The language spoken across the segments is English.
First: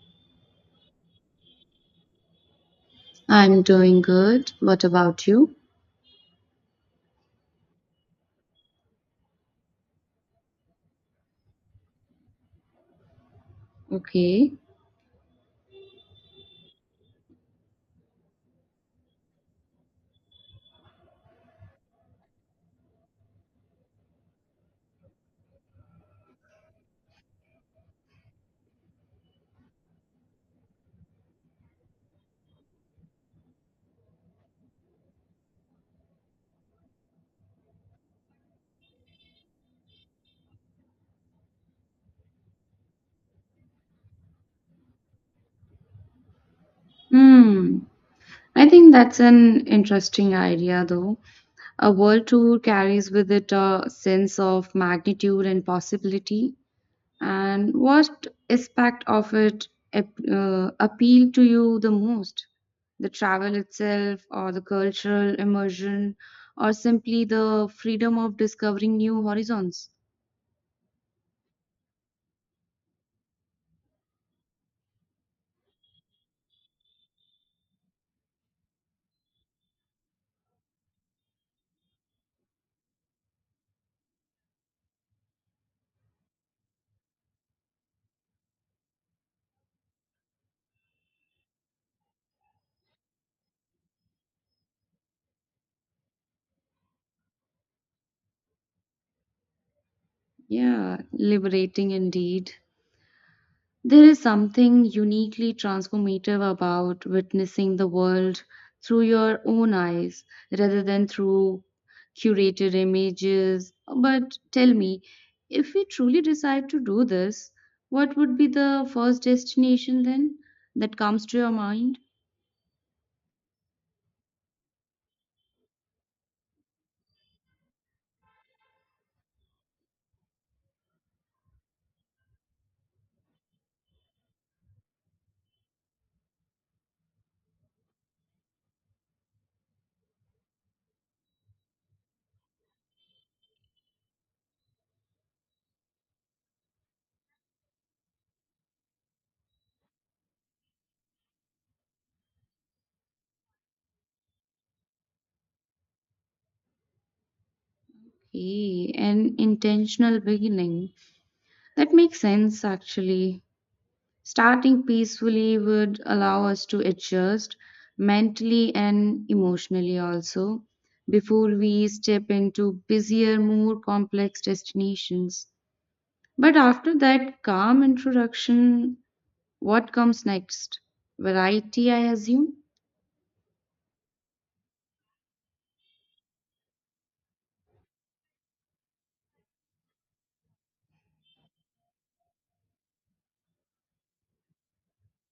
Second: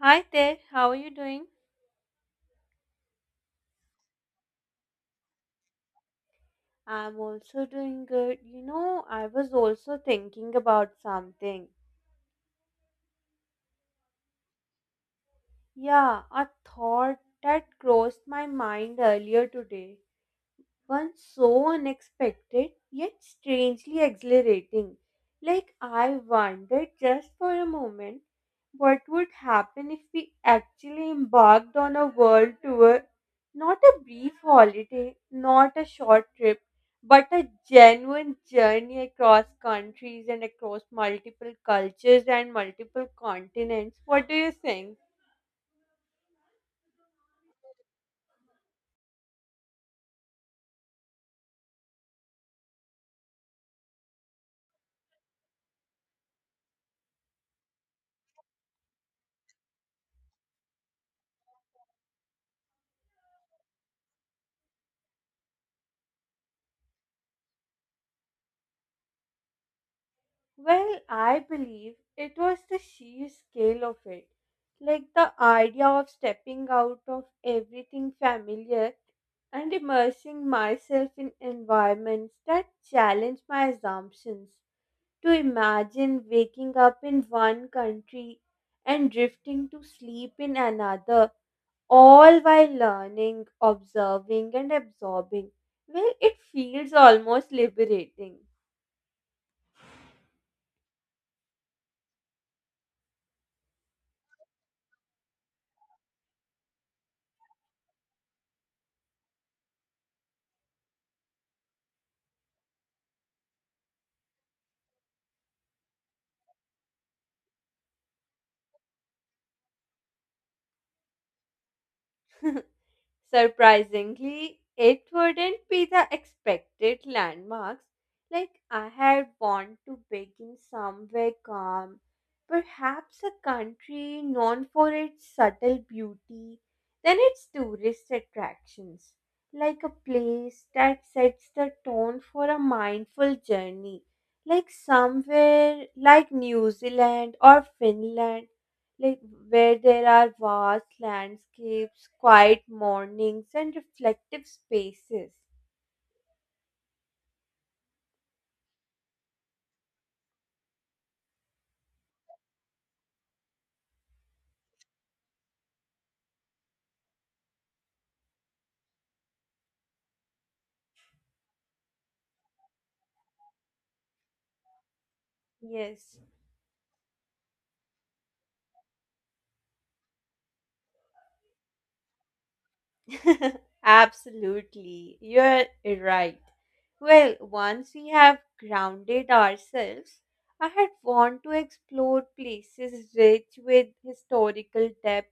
Hi there, how are you doing? I'm doing good. What about you? I'm also doing good. You know, I was also thinking about something. Okay. Yeah, a thought that crossed my mind earlier today. One so unexpected yet strangely exhilarating. Like I wondered just for a moment what would happen if we actually embarked on a world tour. Not a brief holiday, not a short trip, but a genuine journey across countries and across multiple cultures and multiple continents. What do you think? Hmm. I think that's an interesting idea, though. A world tour carries with it a sense of magnitude and possibility. And what aspect of it appealed to you the most? The travel itself, or the cultural immersion, or simply the freedom of discovering new horizons? Well, I believe it was the sheer scale of it. Like the idea of stepping out of everything familiar and immersing myself in environments that challenge my assumptions. To imagine waking up in one country and drifting to sleep in another, all while learning, observing, and absorbing. Well, it feels almost liberating. Yeah, liberating indeed. There is something uniquely transformative about witnessing the world through your own eyes rather than through curated images. But tell me, if we truly decide to do this, what would be the first destination then that comes to your mind? Surprisingly, it wouldn't be the expected landmarks. Like I had want to begin somewhere calm, perhaps a country known for its subtle beauty, then its tourist attractions, like a place that sets the tone for a mindful journey, like somewhere like New Zealand or Finland, like where there are vast landscapes, quiet mornings, and reflective spaces. Hey, an intentional beginning. That makes sense actually. Starting peacefully would allow us to adjust mentally and emotionally also before we step into busier, more complex destinations. Yes. But after that calm introduction, what comes next? Variety, I assume? Absolutely. You're right. Well, once we have grounded ourselves, I had want to explore places rich with historical depth,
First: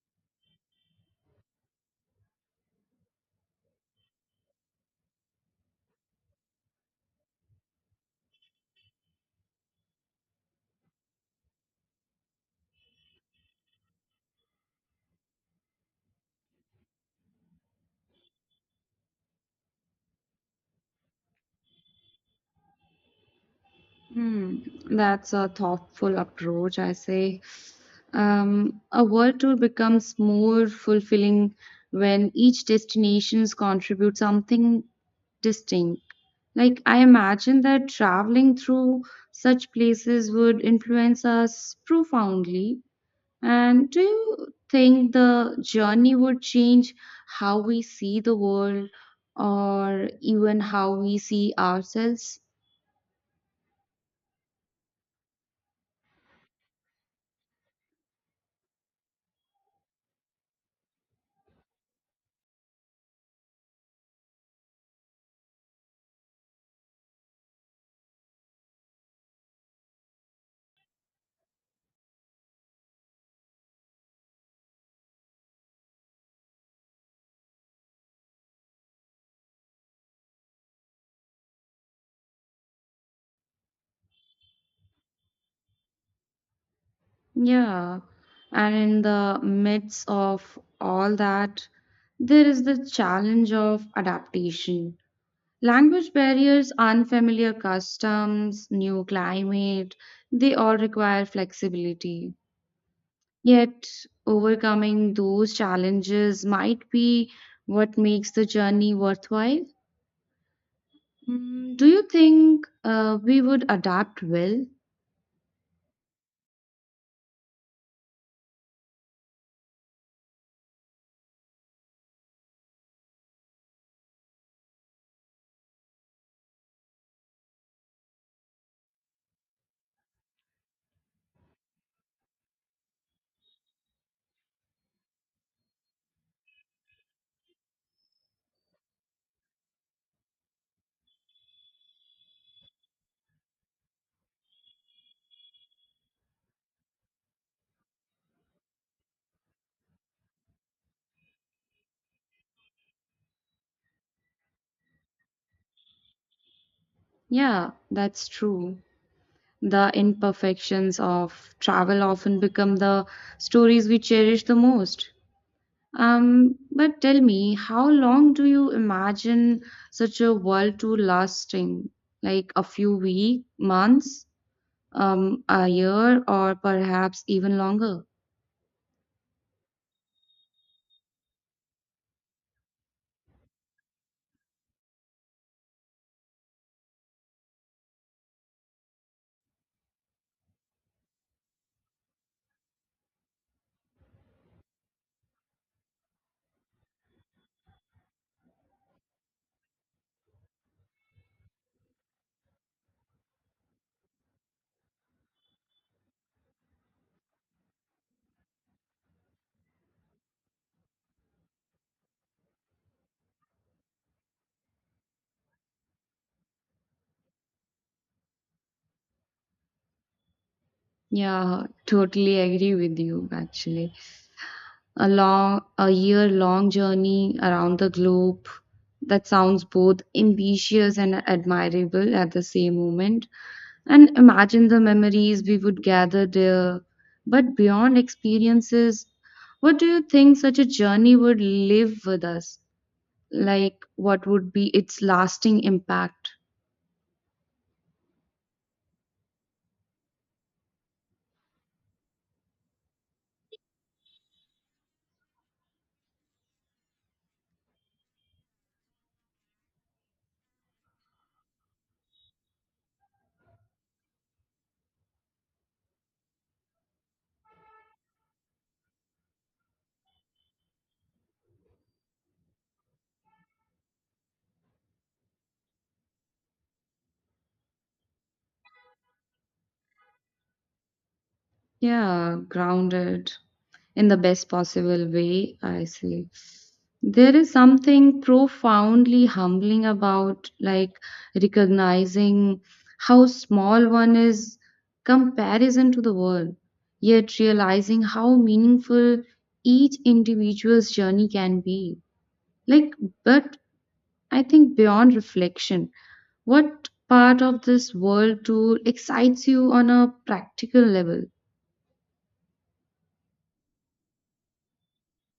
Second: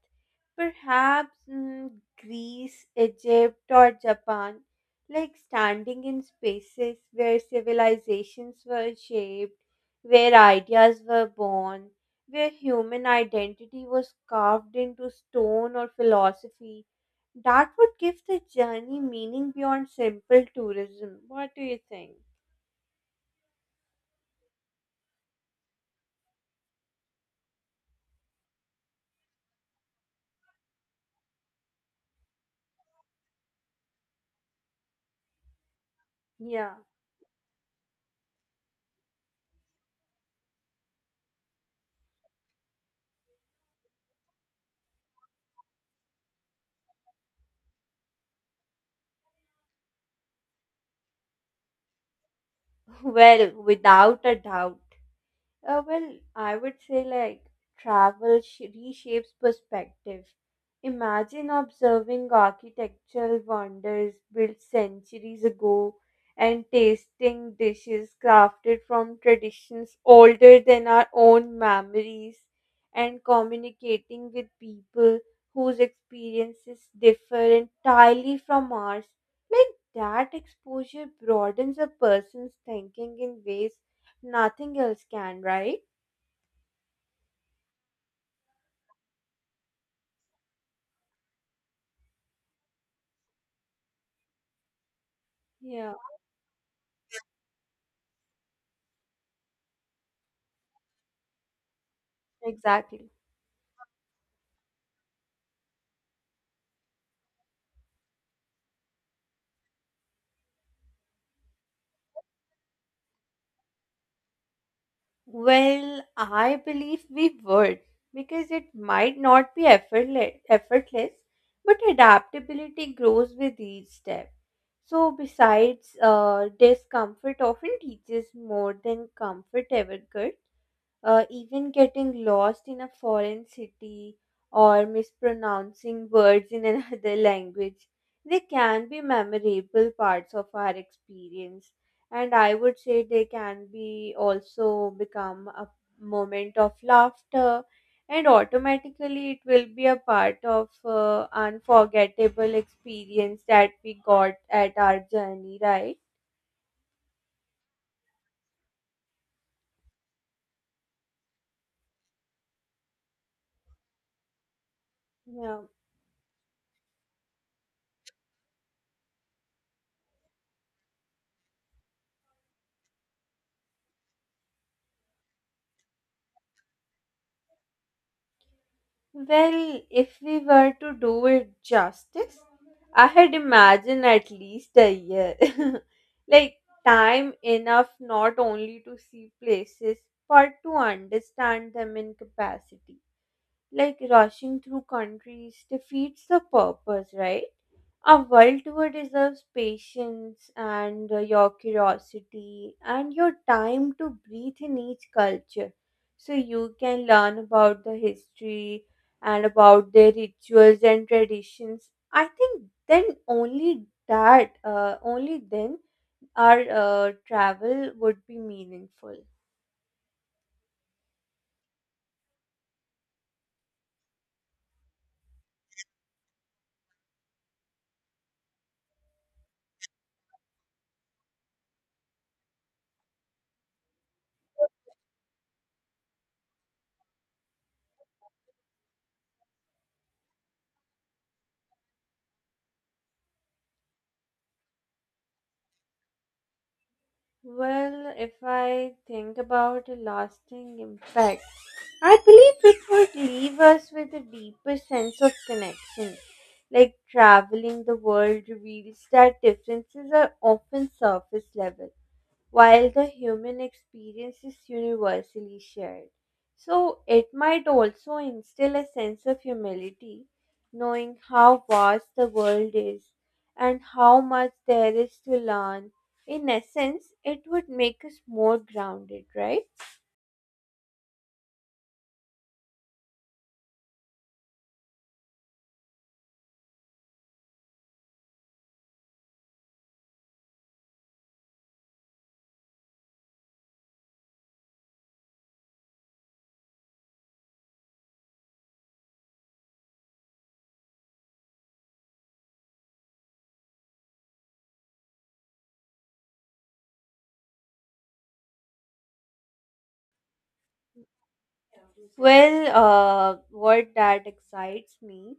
perhaps Greece, Egypt, or Japan, like standing in spaces where civilizations were shaped, where ideas were born, where human identity was carved into stone or philosophy that would give the journey meaning beyond simple tourism. What do you think? Hmm, that's a thoughtful approach, I say. A world tour becomes more fulfilling when each destinations contribute something distinct. Yeah. Like, I imagine that traveling through such places would influence us profoundly. And do you think the journey would change how we see the world or even how we see ourselves? Well, without a doubt. Well, I would say like travel reshapes perspective. Imagine observing architectural wonders built centuries ago and tasting dishes crafted from traditions older than our own memories and communicating with people whose experiences differ entirely from ours. Like that exposure broadens a person's thinking in ways nothing else can, right? Yeah. And in the midst of all that, there is the challenge of adaptation. Yeah. Language barriers, unfamiliar customs, new climate, they all require flexibility. Exactly. Yet, overcoming those challenges might be what makes the journey worthwhile. Mm, do you think we would adapt well? Well, I believe we would because it might not be effortless, but adaptability grows with each step. So, besides, discomfort often teaches more than comfort ever could. Even getting lost in a foreign city or mispronouncing words in another language, they can be memorable parts of our experience. And I would say they can be also become a moment of laughter, and automatically it will be a part of unforgettable experience that we got at our journey, right? Yeah, that's true. The imperfections of travel often become the stories we cherish the most. Yeah. But tell me, how long do you imagine such a world to lasting? Like a few weeks, months, a year, or perhaps even longer? Well, if we were to do it justice, I had imagined at least a year. Like, time enough not only to see places, but to understand them in capacity. Like, rushing through countries defeats the purpose, right? A world tour deserves patience and your curiosity and your time to breathe in each culture. So you can learn about the history and about their rituals and traditions. I think then only that, only then our travel would be meaningful. Yeah, totally agree with you actually. A long, a year long journey around the globe. That sounds both ambitious and admirable at the same moment. And imagine the memories we would gather there. But beyond experiences, what do you think such a journey would live with us? Like, what would be its lasting impact? Well, if I think about a lasting impact, I believe it would leave us with a deeper sense of connection. Like traveling the world reveals that differences are often surface level while the human experience is universally shared. So it might also instill a sense of humility, knowing how vast the world is and how much there is to learn. In essence, it would make us more grounded, right? Yeah, grounded, in the best possible way, I say. There is something profoundly humbling about like recognizing how small one is comparison to the world, yet realizing how meaningful each individual's journey can be. Like, but I think beyond reflection, what part of this world tool excites you on a practical level? Well, what that excites me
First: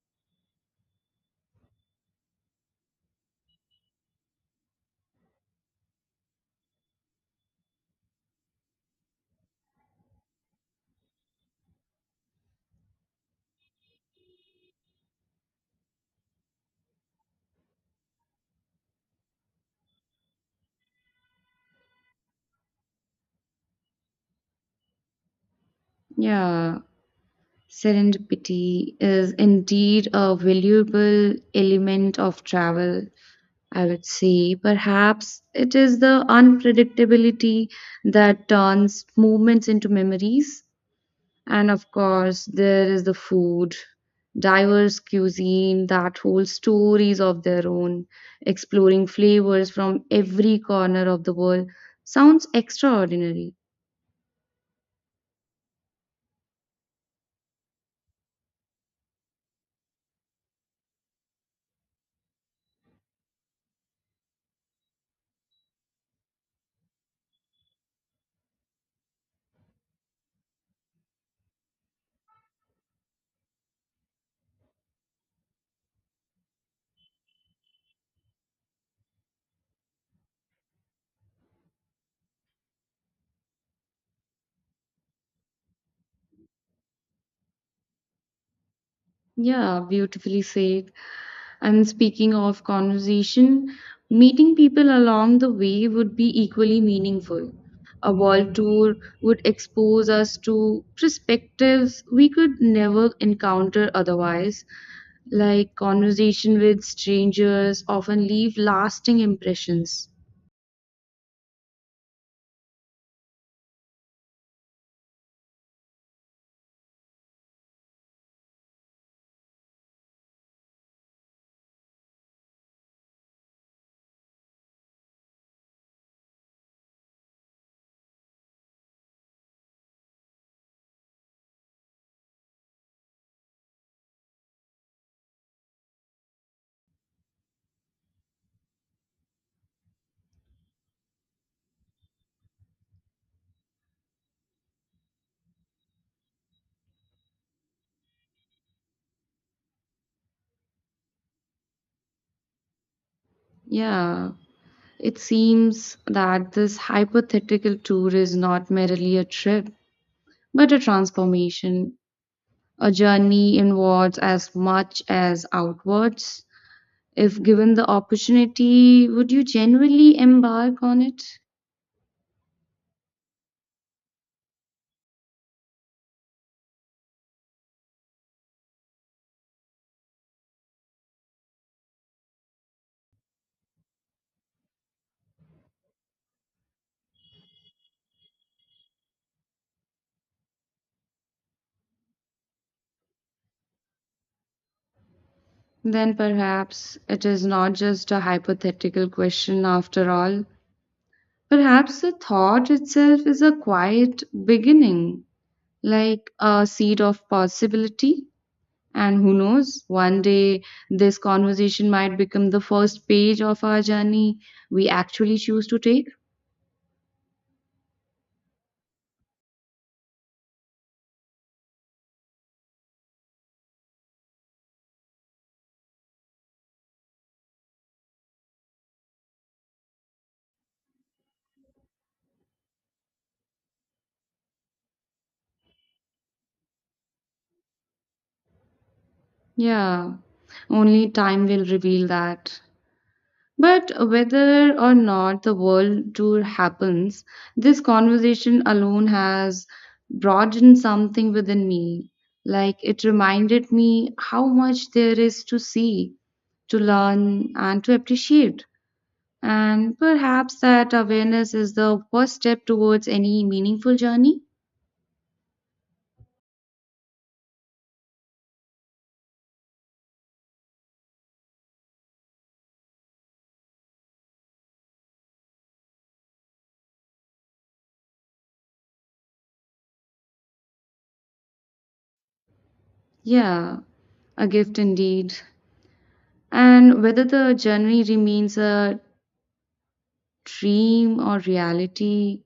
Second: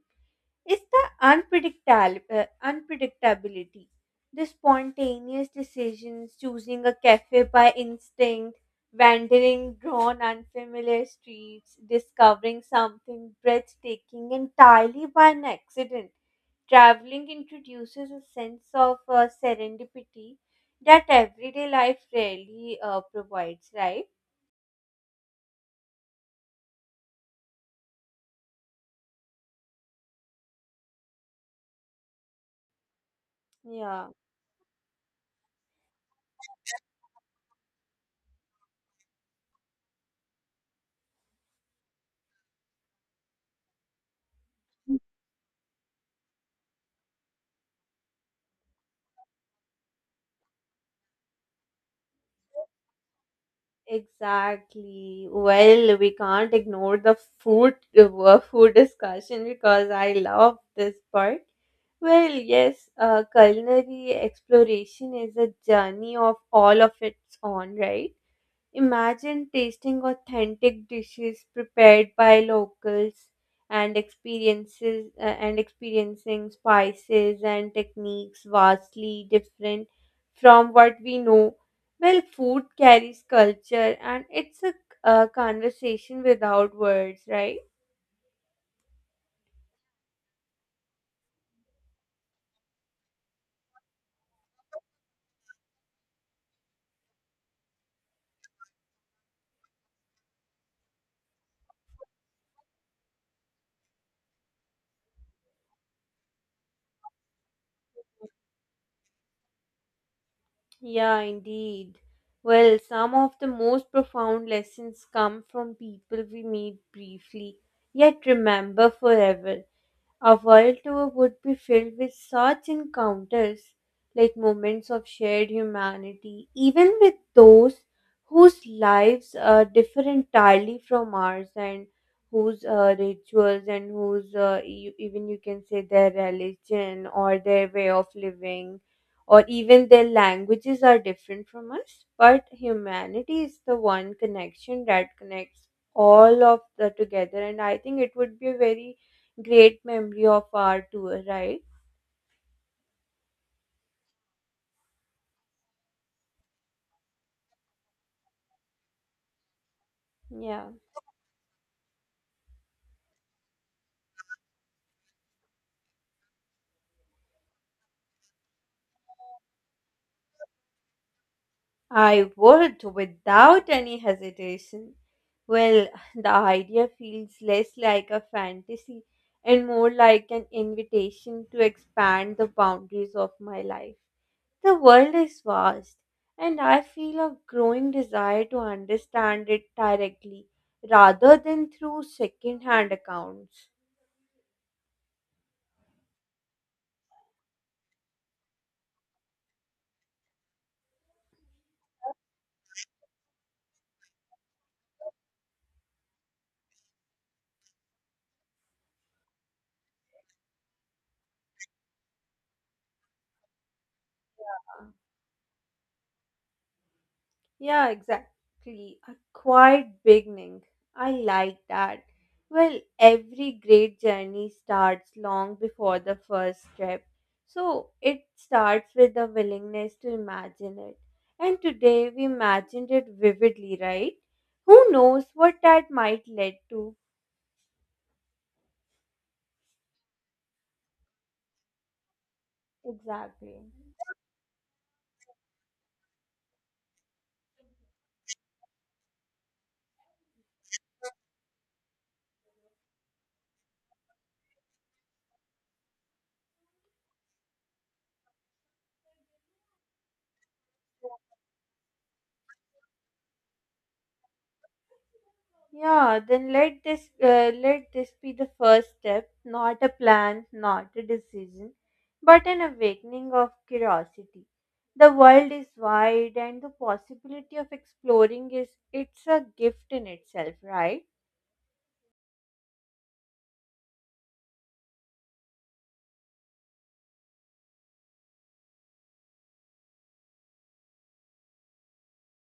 is the unpredictability. The spontaneous decisions, choosing a cafe by instinct, wandering drawn unfamiliar streets, discovering something breathtaking entirely by an accident. Traveling introduces a sense of serendipity that everyday life rarely provides, right? Yeah. Serendipity is indeed a valuable element of travel, I would Yeah. say. Perhaps it is the unpredictability that turns moments into memories. And of course, there is the food, diverse cuisine that holds stories of their own, exploring flavors from every corner of the world. Sounds extraordinary. Exactly. Well, we can't ignore the food food discussion because I love this part. Well, yes, culinary exploration is a journey of all of its own, right? Imagine tasting authentic dishes prepared by locals and experiences and experiencing spices and techniques vastly different from what we know. Well, food carries culture and it's a conversation without words, right? Yeah, beautifully said. And speaking of conversation, meeting people along the way would be equally meaningful. A world tour would expose us to perspectives we could never encounter otherwise. Like conversation with strangers often leave lasting impressions. Yeah, indeed. Well, some of the most profound lessons come from people we meet briefly, yet remember forever. A world tour would be filled with such encounters, like moments of shared humanity, even with those whose lives differ entirely from ours and whose rituals and even you can say, their religion or their way of living or even their languages are different from us. But humanity is the one connection that connects all of the together, and I think it would be a very great memory of our tour, right? Yeah, it seems that this hypothetical tour is not merely a trip, Yeah. but a transformation. A journey inwards as much as outwards. If given the opportunity, would you generally embark on it? I would without any hesitation. Well, the idea feels less like a fantasy and more like an invitation to expand the boundaries of my life. The world is vast, and I feel a growing desire to understand it directly rather than through second hand accounts. Then perhaps it is not just a hypothetical question after all. Perhaps the thought itself is a quiet beginning, like a seed of possibility. And who knows, one day this conversation might become the first page of our journey we actually choose to take. Yeah, exactly. A quiet beginning. I like that. Well, every great journey starts long before the first step. So it starts with the willingness to imagine it. And today we imagined it vividly, right? Who knows what that might lead to? Yeah, only time will reveal that. Exactly. But whether or not the world tour happens, this conversation alone has broadened something within me. Like it reminded me how much there is to see, to learn, and to appreciate. And perhaps that awareness is the first step towards any meaningful journey. Yeah, then let this be the first step, not a plan, not a decision, but an awakening of curiosity. The world is wide and the possibility of exploring is it's a gift in itself, right? Yeah, a gift indeed. And whether the journey remains a dream or reality,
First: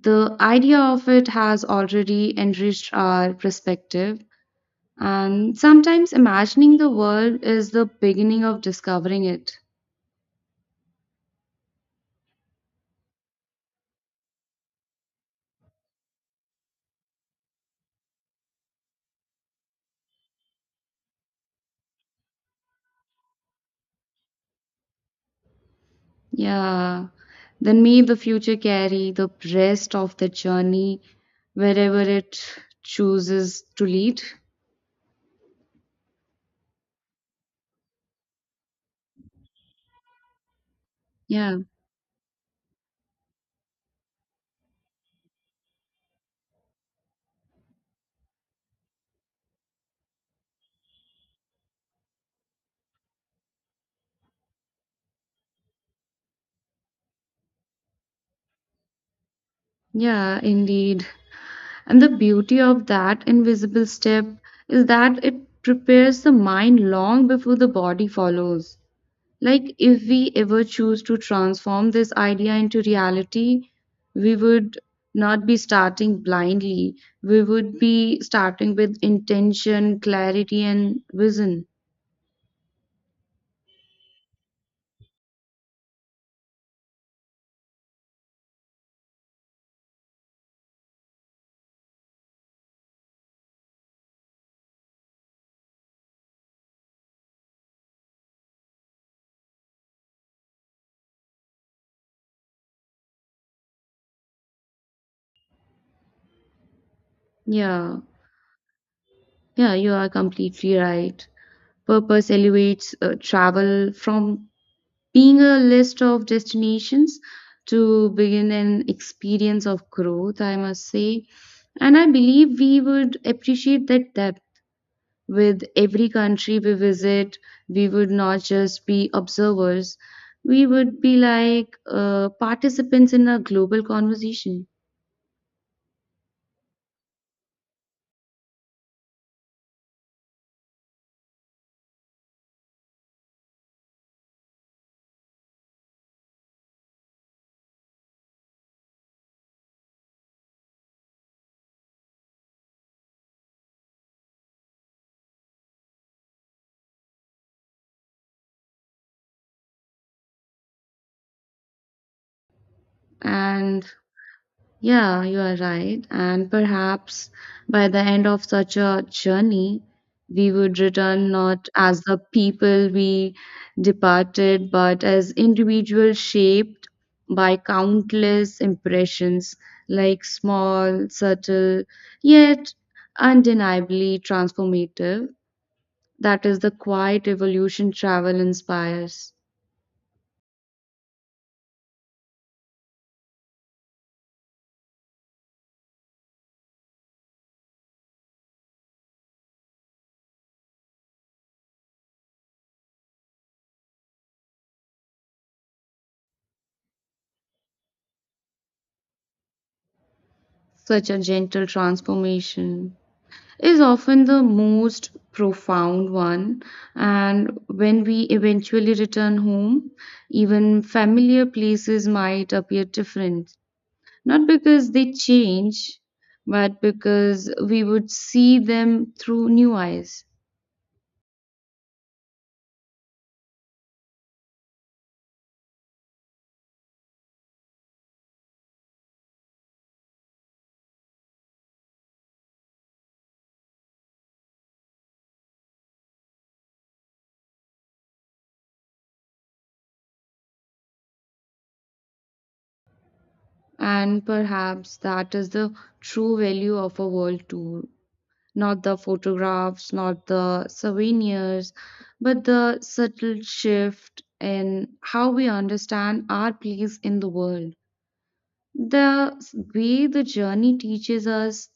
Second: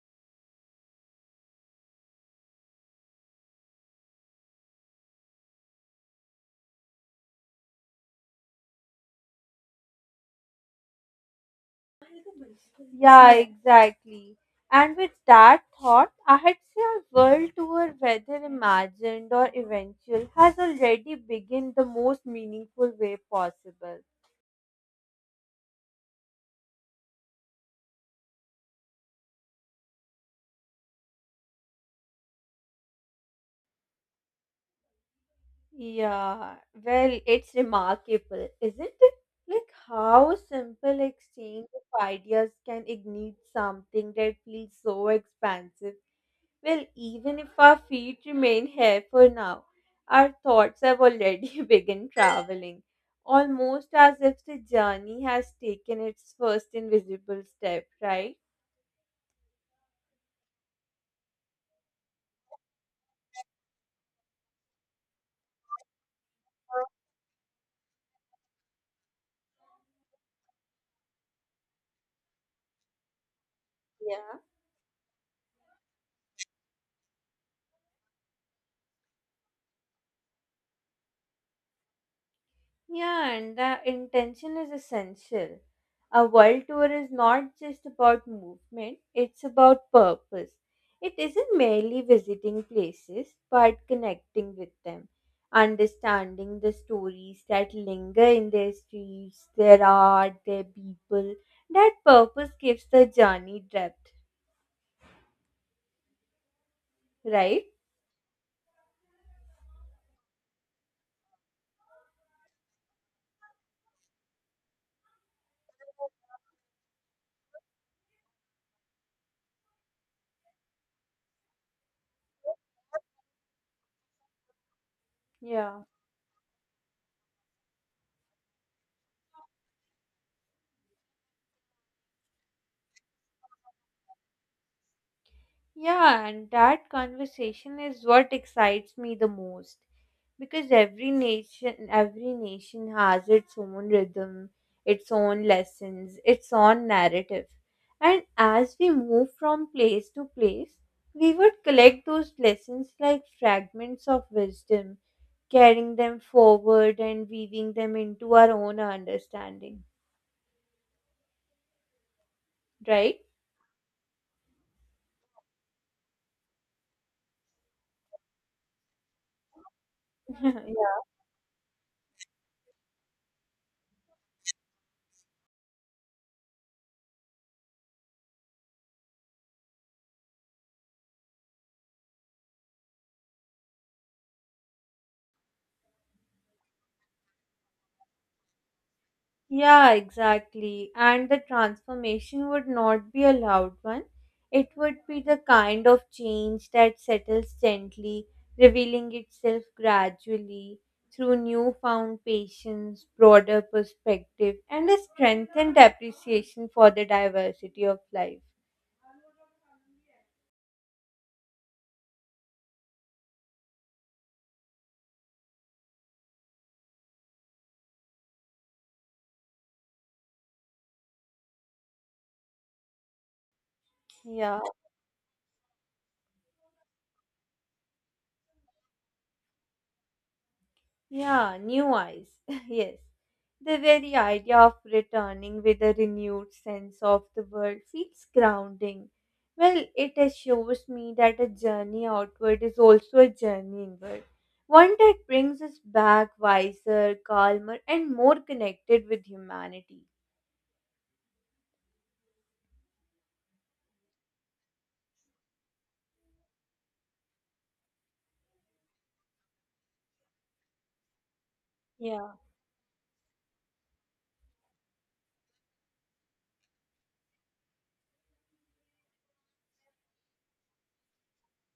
the idea of it has already enriched our perspective. And sometimes imagining the world is the beginning of discovering it. Yeah, yeah, exactly. And with that thought, I had say our world tour, whether imagined or eventual, has already begun the most meaningful way possible. Yeah. Then may the future carry the rest of the journey wherever it chooses to lead. Yeah, well, it's remarkable, isn't it? Like how simple Yeah. exchange of ideas can ignite something that feels so expansive. Well, even if our feet remain here for now, our thoughts have already begun traveling, almost as if the journey has taken its first invisible step, right? Yeah, indeed. And the beauty of that invisible step is that it prepares the mind long before the body follows. Like, if we ever choose to transform this idea into reality, we Yeah. would not be starting blindly. We would be starting with intention, clarity, and vision. Yeah, and the intention is essential. A world tour is not just about movement, it's about purpose. It isn't merely visiting places, but connecting with them, understanding the stories that linger in their streets, their art, their people. That purpose gives the journey depth, right? Yeah, yeah, you are completely right. Purpose elevates travel from being a list of destinations to begin an experience of growth, I must say. And I believe we would appreciate that depth. With Yeah. every country we visit, we would not just be observers, we would be like participants in a global conversation. Yeah, and that conversation is what excites me the most, because every nation has its own rhythm, its own lessons, its own narrative, and as we move from place to place we would collect those lessons like fragments of wisdom, carrying them forward and weaving them into our own understanding, right? And Yeah, you are right. And perhaps by the end of such a journey, we would Yeah. return not as the people we departed, but as individuals shaped by countless impressions, like small, subtle, yet undeniably transformative. That is the quiet evolution travel inspires, Yeah, exactly. And the transformation would not be a loud one. It would be the kind of change that settles gently, revealing itself gradually through newfound patience, broader perspective, and a strengthened appreciation for the diversity of life. such a gentle transformation, is often the most profound one. And when we eventually return home, even familiar places might appear different. Not Yeah. because they change, but because we would see them through new eyes. Yeah, new eyes. Yes. The very idea of returning with a renewed sense of the world feels grounding. Well, it assures me that a journey outward is also a journey inward, one that brings us back wiser, calmer, and more connected with humanity. And perhaps that is the true value of a world tour, not the photographs, not the souvenirs, Yeah. but the subtle shift in how we understand our place in the world. The way the journey teaches us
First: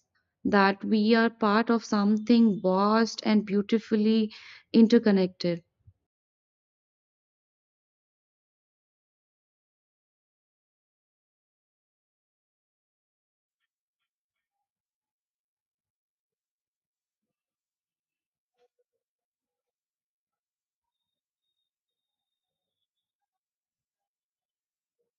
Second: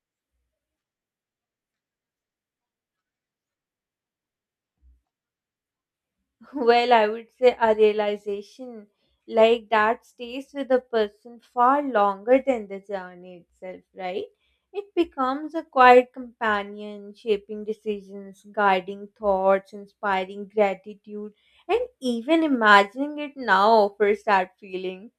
that we are part of something vast and beautifully interconnected. Well, I would say a realization like that stays with a person far longer than the journey itself, right? It becomes a quiet companion, shaping decisions, guiding thoughts, inspiring gratitude, and even imagining it now offers that feeling.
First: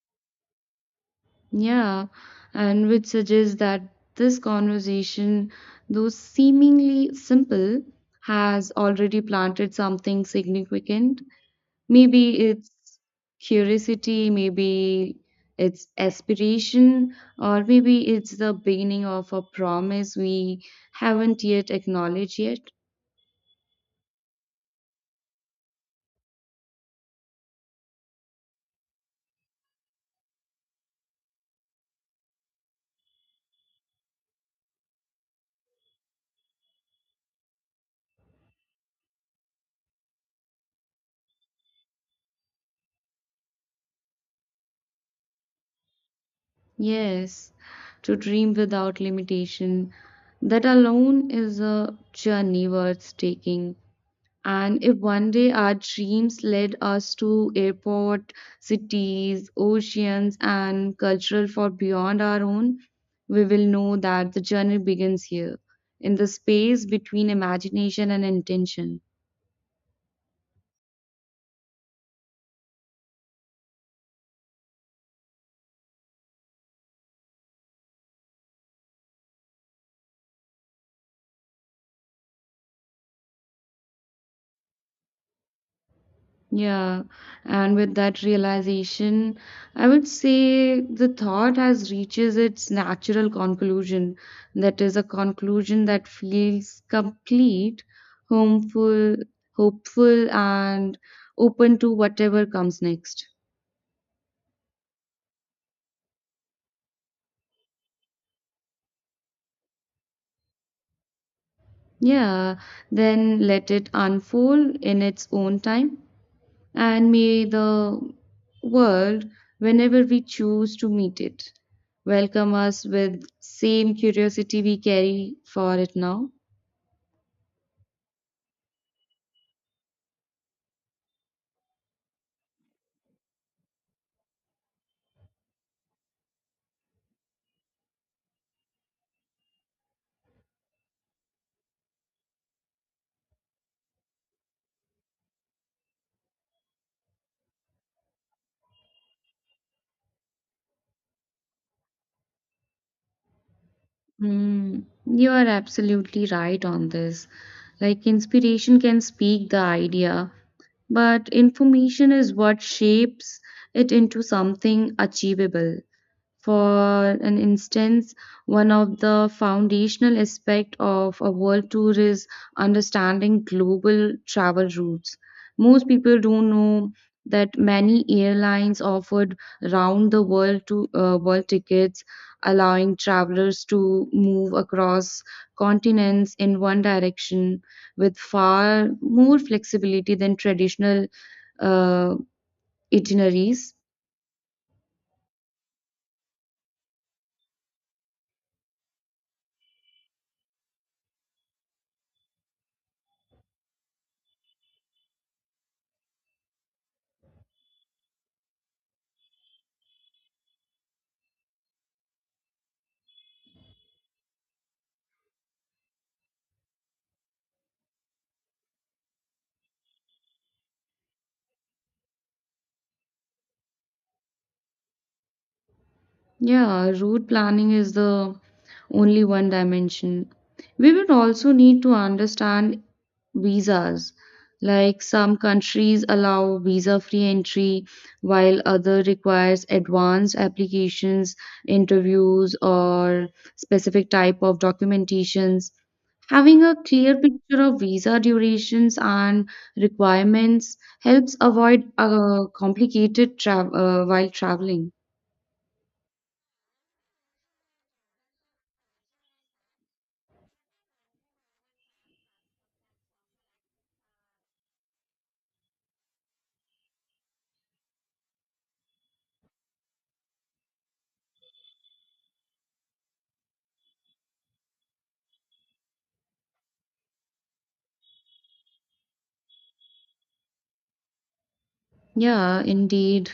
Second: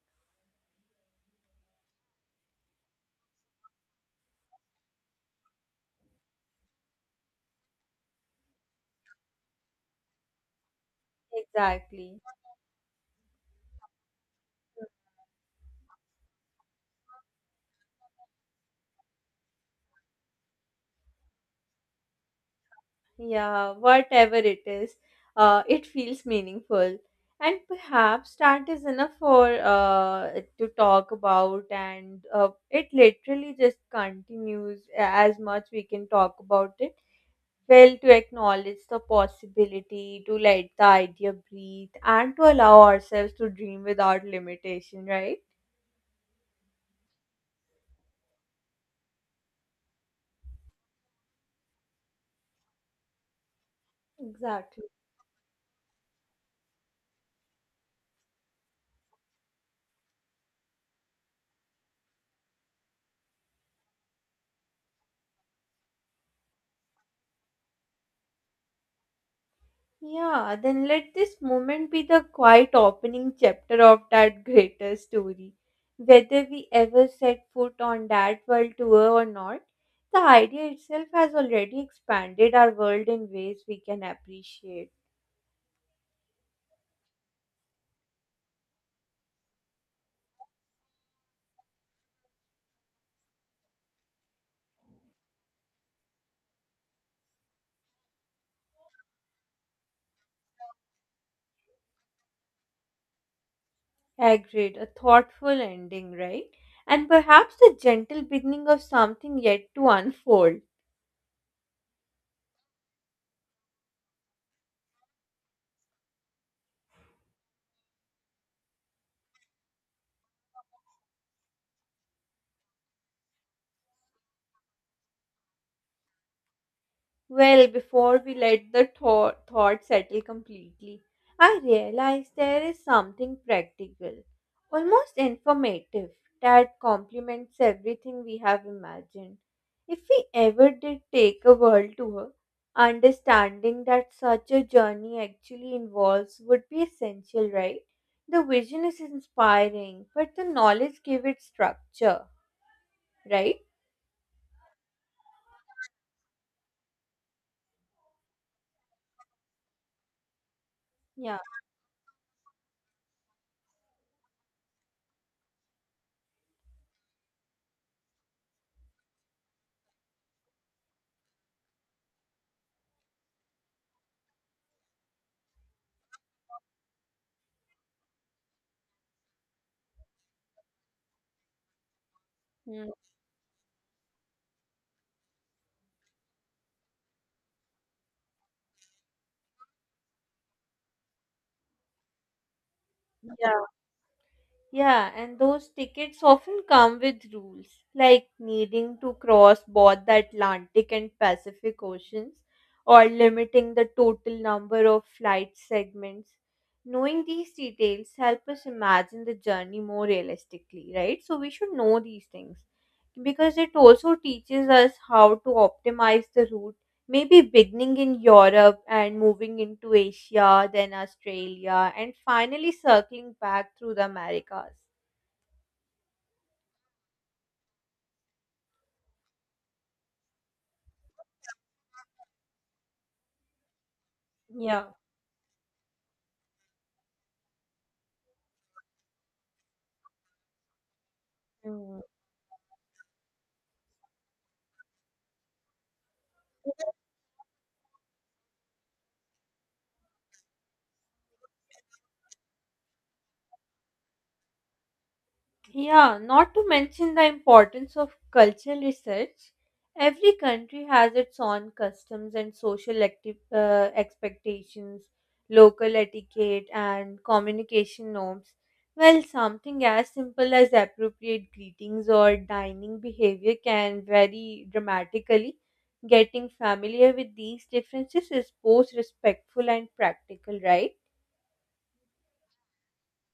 Yeah, and which suggests that this conversation, though seemingly simple, has already planted something significant. Exactly. Maybe it's curiosity, maybe it's aspiration, or maybe it's the beginning of a promise we haven't yet acknowledged yet. Yeah, whatever it is, it feels meaningful. And perhaps that is enough for to talk about, and it literally just continues as much we can talk about it. Well, to acknowledge the possibility, to let the idea breathe, and to allow ourselves to dream without limitation, right? Yes, to dream without limitation. That alone is a journey worth taking. And Exactly. if one day our dreams led us to airport, cities, oceans, and cultural for beyond our own, we will know that the journey begins here, in the space between imagination and intention. Yeah, then let this moment be the quiet opening chapter of that greater story. Whether we ever set foot on that world tour or not, the idea itself has already expanded our world in ways we can appreciate. Yeah, and with that realization, I would say the thought has reaches its natural conclusion. That is a conclusion that feels complete, homeful, hopeful, and open to whatever comes next. Agreed, a thoughtful ending, right? And perhaps the gentle beginning of something yet to unfold. Yeah, then let it unfold in its own time. And may the world, whenever we choose to meet it, welcome us with same curiosity we carry for it now. Well, before we let the thought settle completely, I realized there is something practical, almost informative, that complements everything we have imagined. If we ever did take a world tour, understanding that such a journey actually involves would be essential, right? The vision is inspiring, but the knowledge give it structure, right? Mm, you are absolutely right on this. Like inspiration can speak the idea, but Yeah. information is what shapes it into something achievable. For an instance, one of the foundational aspects of a world tour is understanding global travel routes. Most people don't know that many airlines offered round the world to world tickets, Mm. allowing travelers to move across continents in one direction with far more flexibility than traditional uh, Yeah. itineraries. Yeah, and those tickets often come with rules, like needing to cross both the Atlantic and Pacific Oceans, or limiting the total number of flight segments. Knowing these details help us imagine the journey more realistically, right? So we should know these things because it also teaches us how to optimize the route, maybe beginning in Europe and moving into Asia, then Australia, and finally circling back through the Americas. Yeah, route planning is the only one dimension. We would also need to understand visas. Yeah. Like some countries allow visa free entry, while other requires advanced applications, Mm. interviews, or specific type of documentations. Having a clear picture of visa durations and requirements helps avoid complicated while traveling. Yeah, not to mention the importance of cultural research. Every country has its own customs and social expectations, local etiquette, and communication norms. Well, something as simple as appropriate greetings or dining behavior can vary dramatically. Getting familiar with these differences is both respectful and practical, right? Yeah, indeed.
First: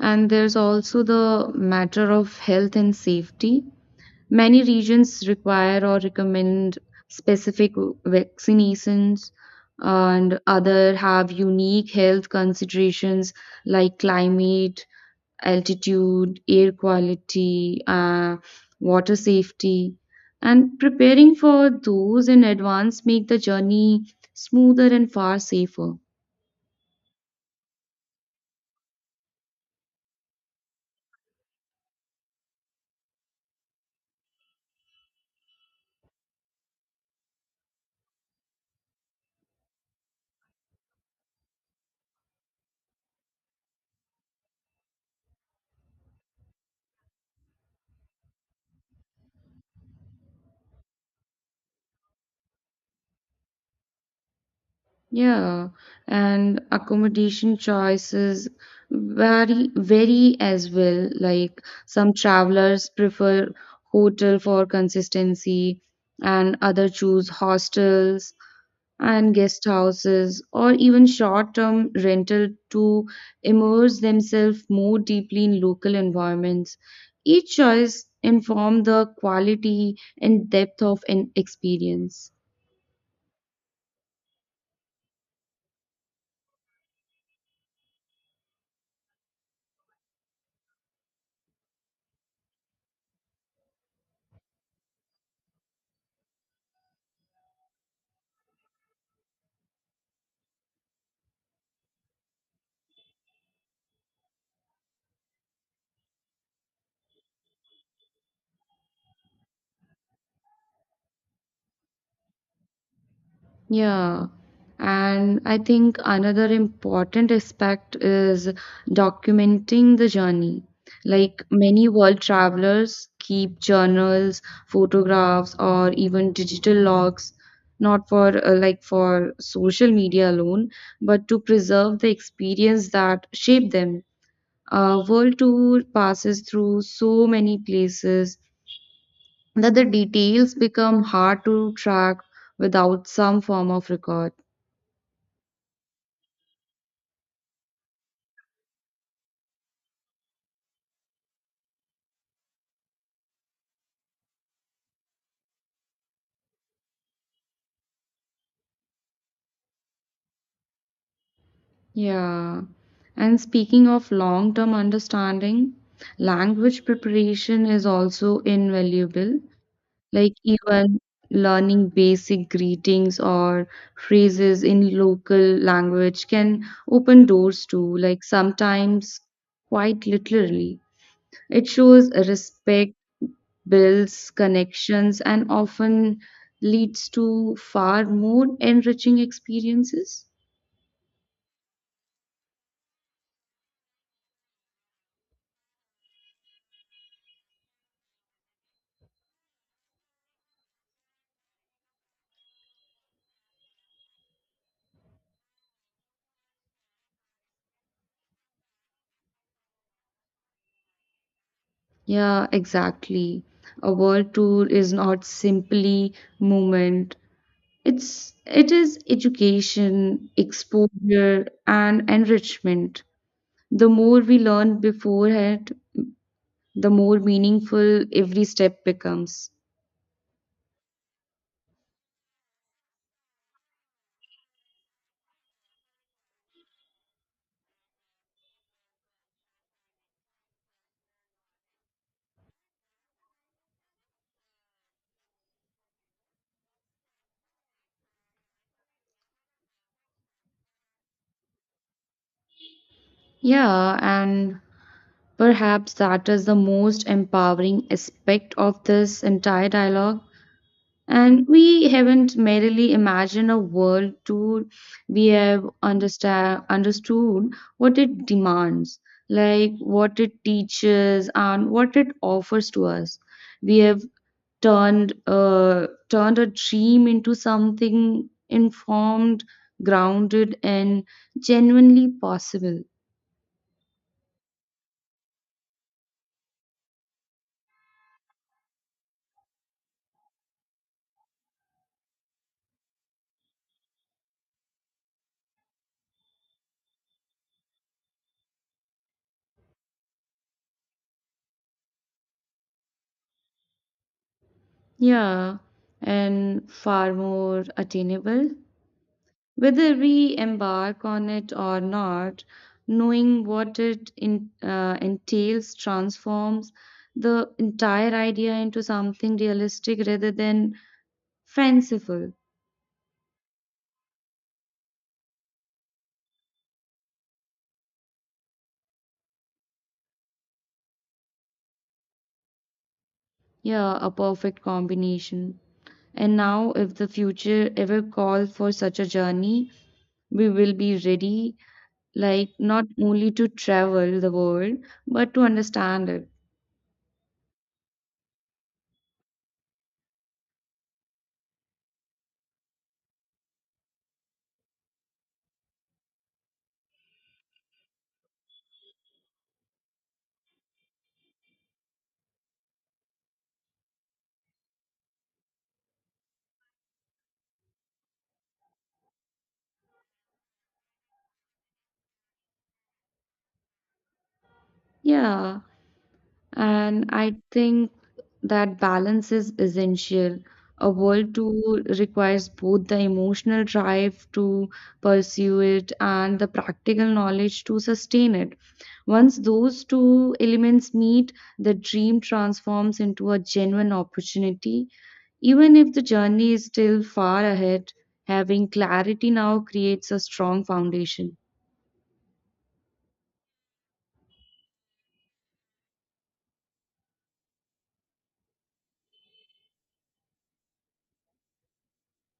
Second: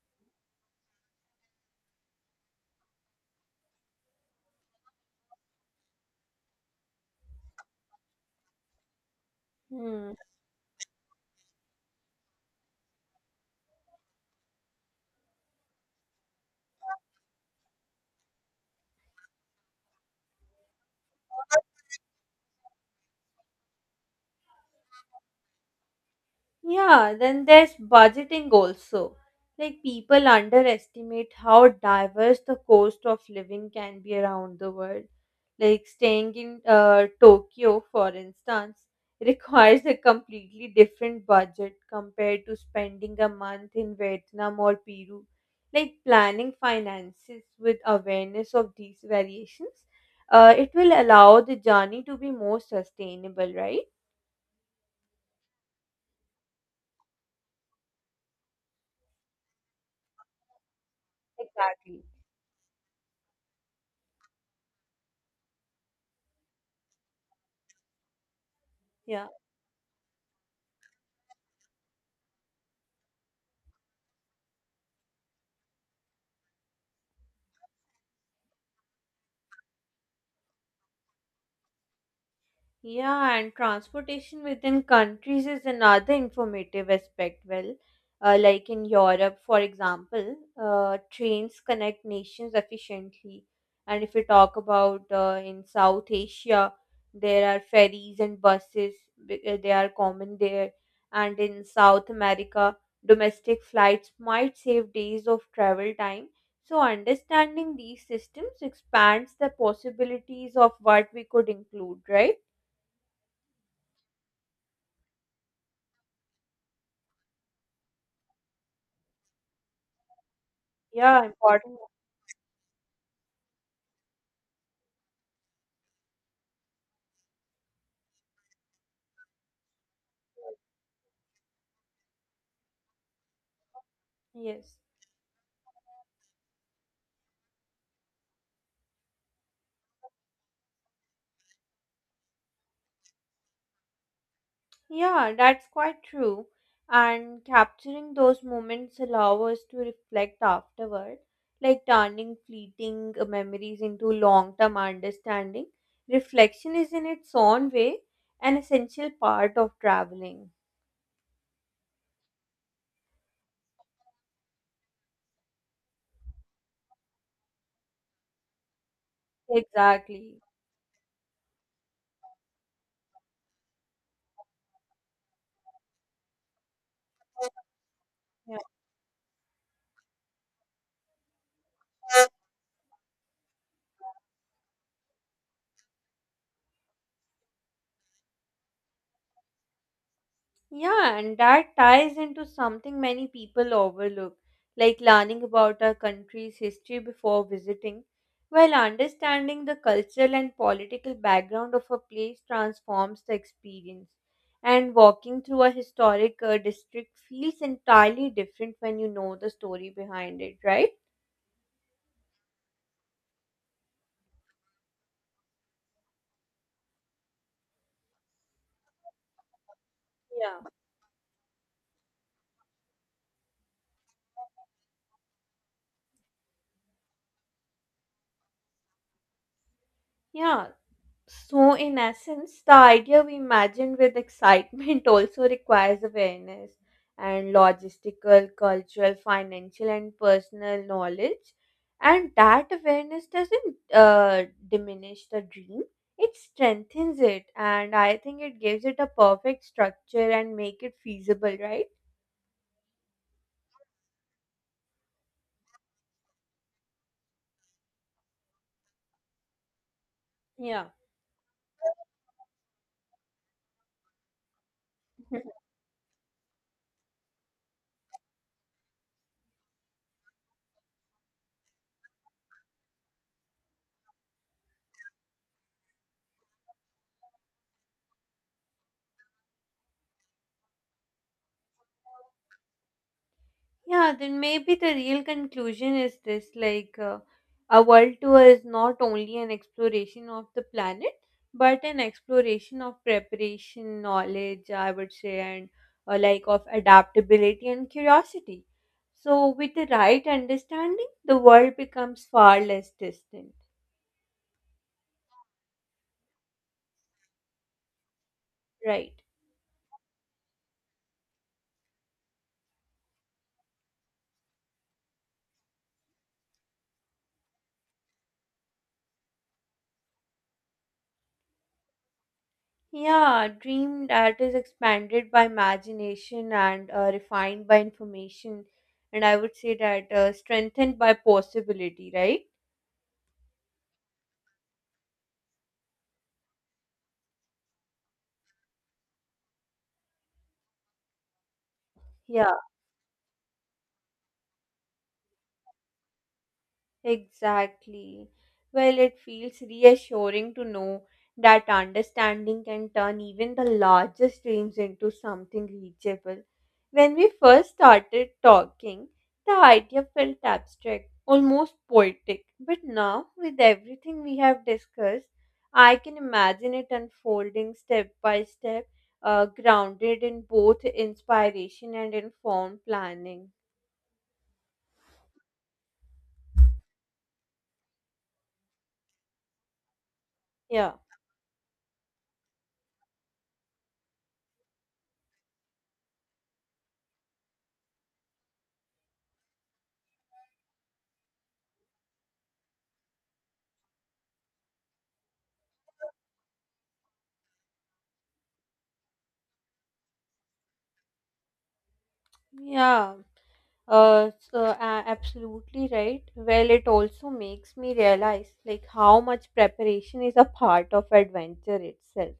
And there's also the matter of health and safety. Many regions require or recommend specific vaccinations, Hmm. and other have unique health considerations like climate, altitude, air quality, water safety. And preparing for those in advance make the journey smoother and far safer. Yeah, then there's budgeting also. Like people underestimate how diverse the cost of living can be around the world. Like staying in Tokyo, for instance, requires a completely different budget compared to spending a month in Vietnam or Peru. Like planning finances with awareness of these variations, it will allow the journey to be more sustainable, right? Yeah, and accommodation choices vary as well. Like Exactly. some travelers prefer hotel for consistency, and other choose hostels Yeah. and guest houses or even short-term rental to immerse themselves more deeply in local environments. Each choice inform the quality and depth of an experience. Yeah, and transportation within countries is another informative aspect. Well, like in Europe, for example, trains connect nations efficiently. And if we talk about in South Asia, there are ferries and buses, they are common there. And in South America, domestic flights might save days of travel time. So, understanding these systems expands the possibilities of what we could include, right? Yeah. And I think another important aspect is documenting the journey. Yeah, Like important. many world travelers keep journals, photographs, or even digital logs, not for like for social media alone, but to preserve the experience that shaped them. Yes. A world tour passes through so many places that the details become hard to track without some form of record. Yeah, that's quite true. And capturing those moments allow us to reflect afterward, like turning fleeting memories into long-term understanding. Reflection is in its own way an essential part of traveling. Yeah. And speaking of long term understanding, language preparation is also invaluable. Like, Exactly. even learning basic greetings or phrases in local language can open doors to, like, Yeah. sometimes quite literally. It shows respect, builds connections, and often leads to far more enriching experiences. Yeah, and that ties into something many people overlook, like learning about our country's history before visiting, while understanding the cultural and political background of a place transforms the experience. And walking through a historic district feels entirely different when you know the story behind it, right? Yeah, exactly. A world tour is not simply movement. It is education, Yeah. exposure, and enrichment. The more we learn beforehand, the more meaningful every step becomes. Yeah, so, in essence, the idea we imagined with excitement also requires awareness and logistical, cultural, financial, and personal knowledge. And that awareness doesn't diminish the dream, it strengthens it. And I think it gives it a perfect structure and make it feasible, right? Yeah, and perhaps that is the most empowering aspect of this entire dialogue. Yeah. And we haven't merely imagined a world too, we have understand understood what it demands, like what it teaches and what it offers to us. We have turned a dream into something informed, grounded, and genuinely possible. Yeah, then maybe the real conclusion is this, like a world tour is not only an exploration of the planet, but an exploration of preparation, knowledge, I would say, and like of adaptability and curiosity. So, with the right understanding, the world becomes far less distant, Yeah, and far more attainable. right? Whether we embark on it or not, knowing what it entails transforms the entire idea into something realistic rather than fanciful. Yeah, dream that is expanded by imagination and refined by information, and I would say that strengthened by possibility, right? Yeah, a perfect combination. And now, if the future ever calls for such a journey, we will be ready, like Yeah. not only to travel the world, but to understand it. Exactly. Well, it feels reassuring to know that understanding can turn even the largest dreams into something reachable. When we first started talking, the idea felt abstract, almost poetic. But now, with everything we have discussed, I can imagine it unfolding step by step, grounded in both inspiration and informed planning. Yeah. And I think that balance is essential. A Yeah. world tour requires both the emotional drive to pursue it and the practical knowledge to sustain it. Once those two elements meet, the dream transforms into a genuine opportunity. Even if the journey is still far ahead, having clarity now creates a strong foundation. Yeah. Absolutely right. Well, it also makes me realize like how much preparation is a part of adventure itself.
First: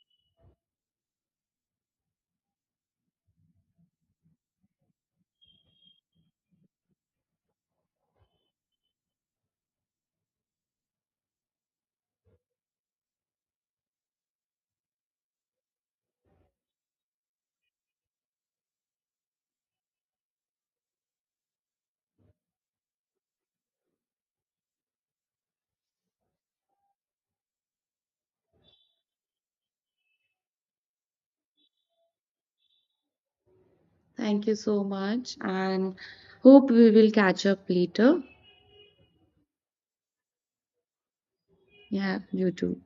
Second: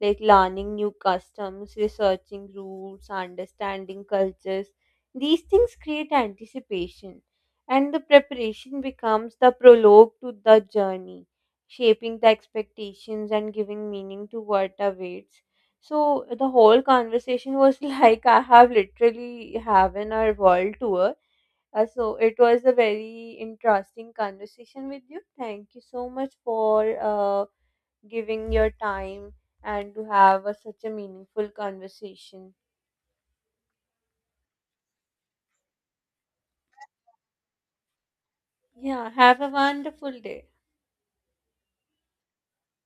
Like learning new customs, researching routes, understanding cultures. These things create anticipation, and the preparation becomes the prologue to the journey, shaping the expectations and giving meaning to what awaits. So the whole conversation was like I have literally having a world tour, so it was a very interesting conversation with you. Thank you so much for giving your time and to have a, such a meaningful conversation. Thank you so much and hope we will catch up later. Yeah, have a wonderful day. Yeah, you too.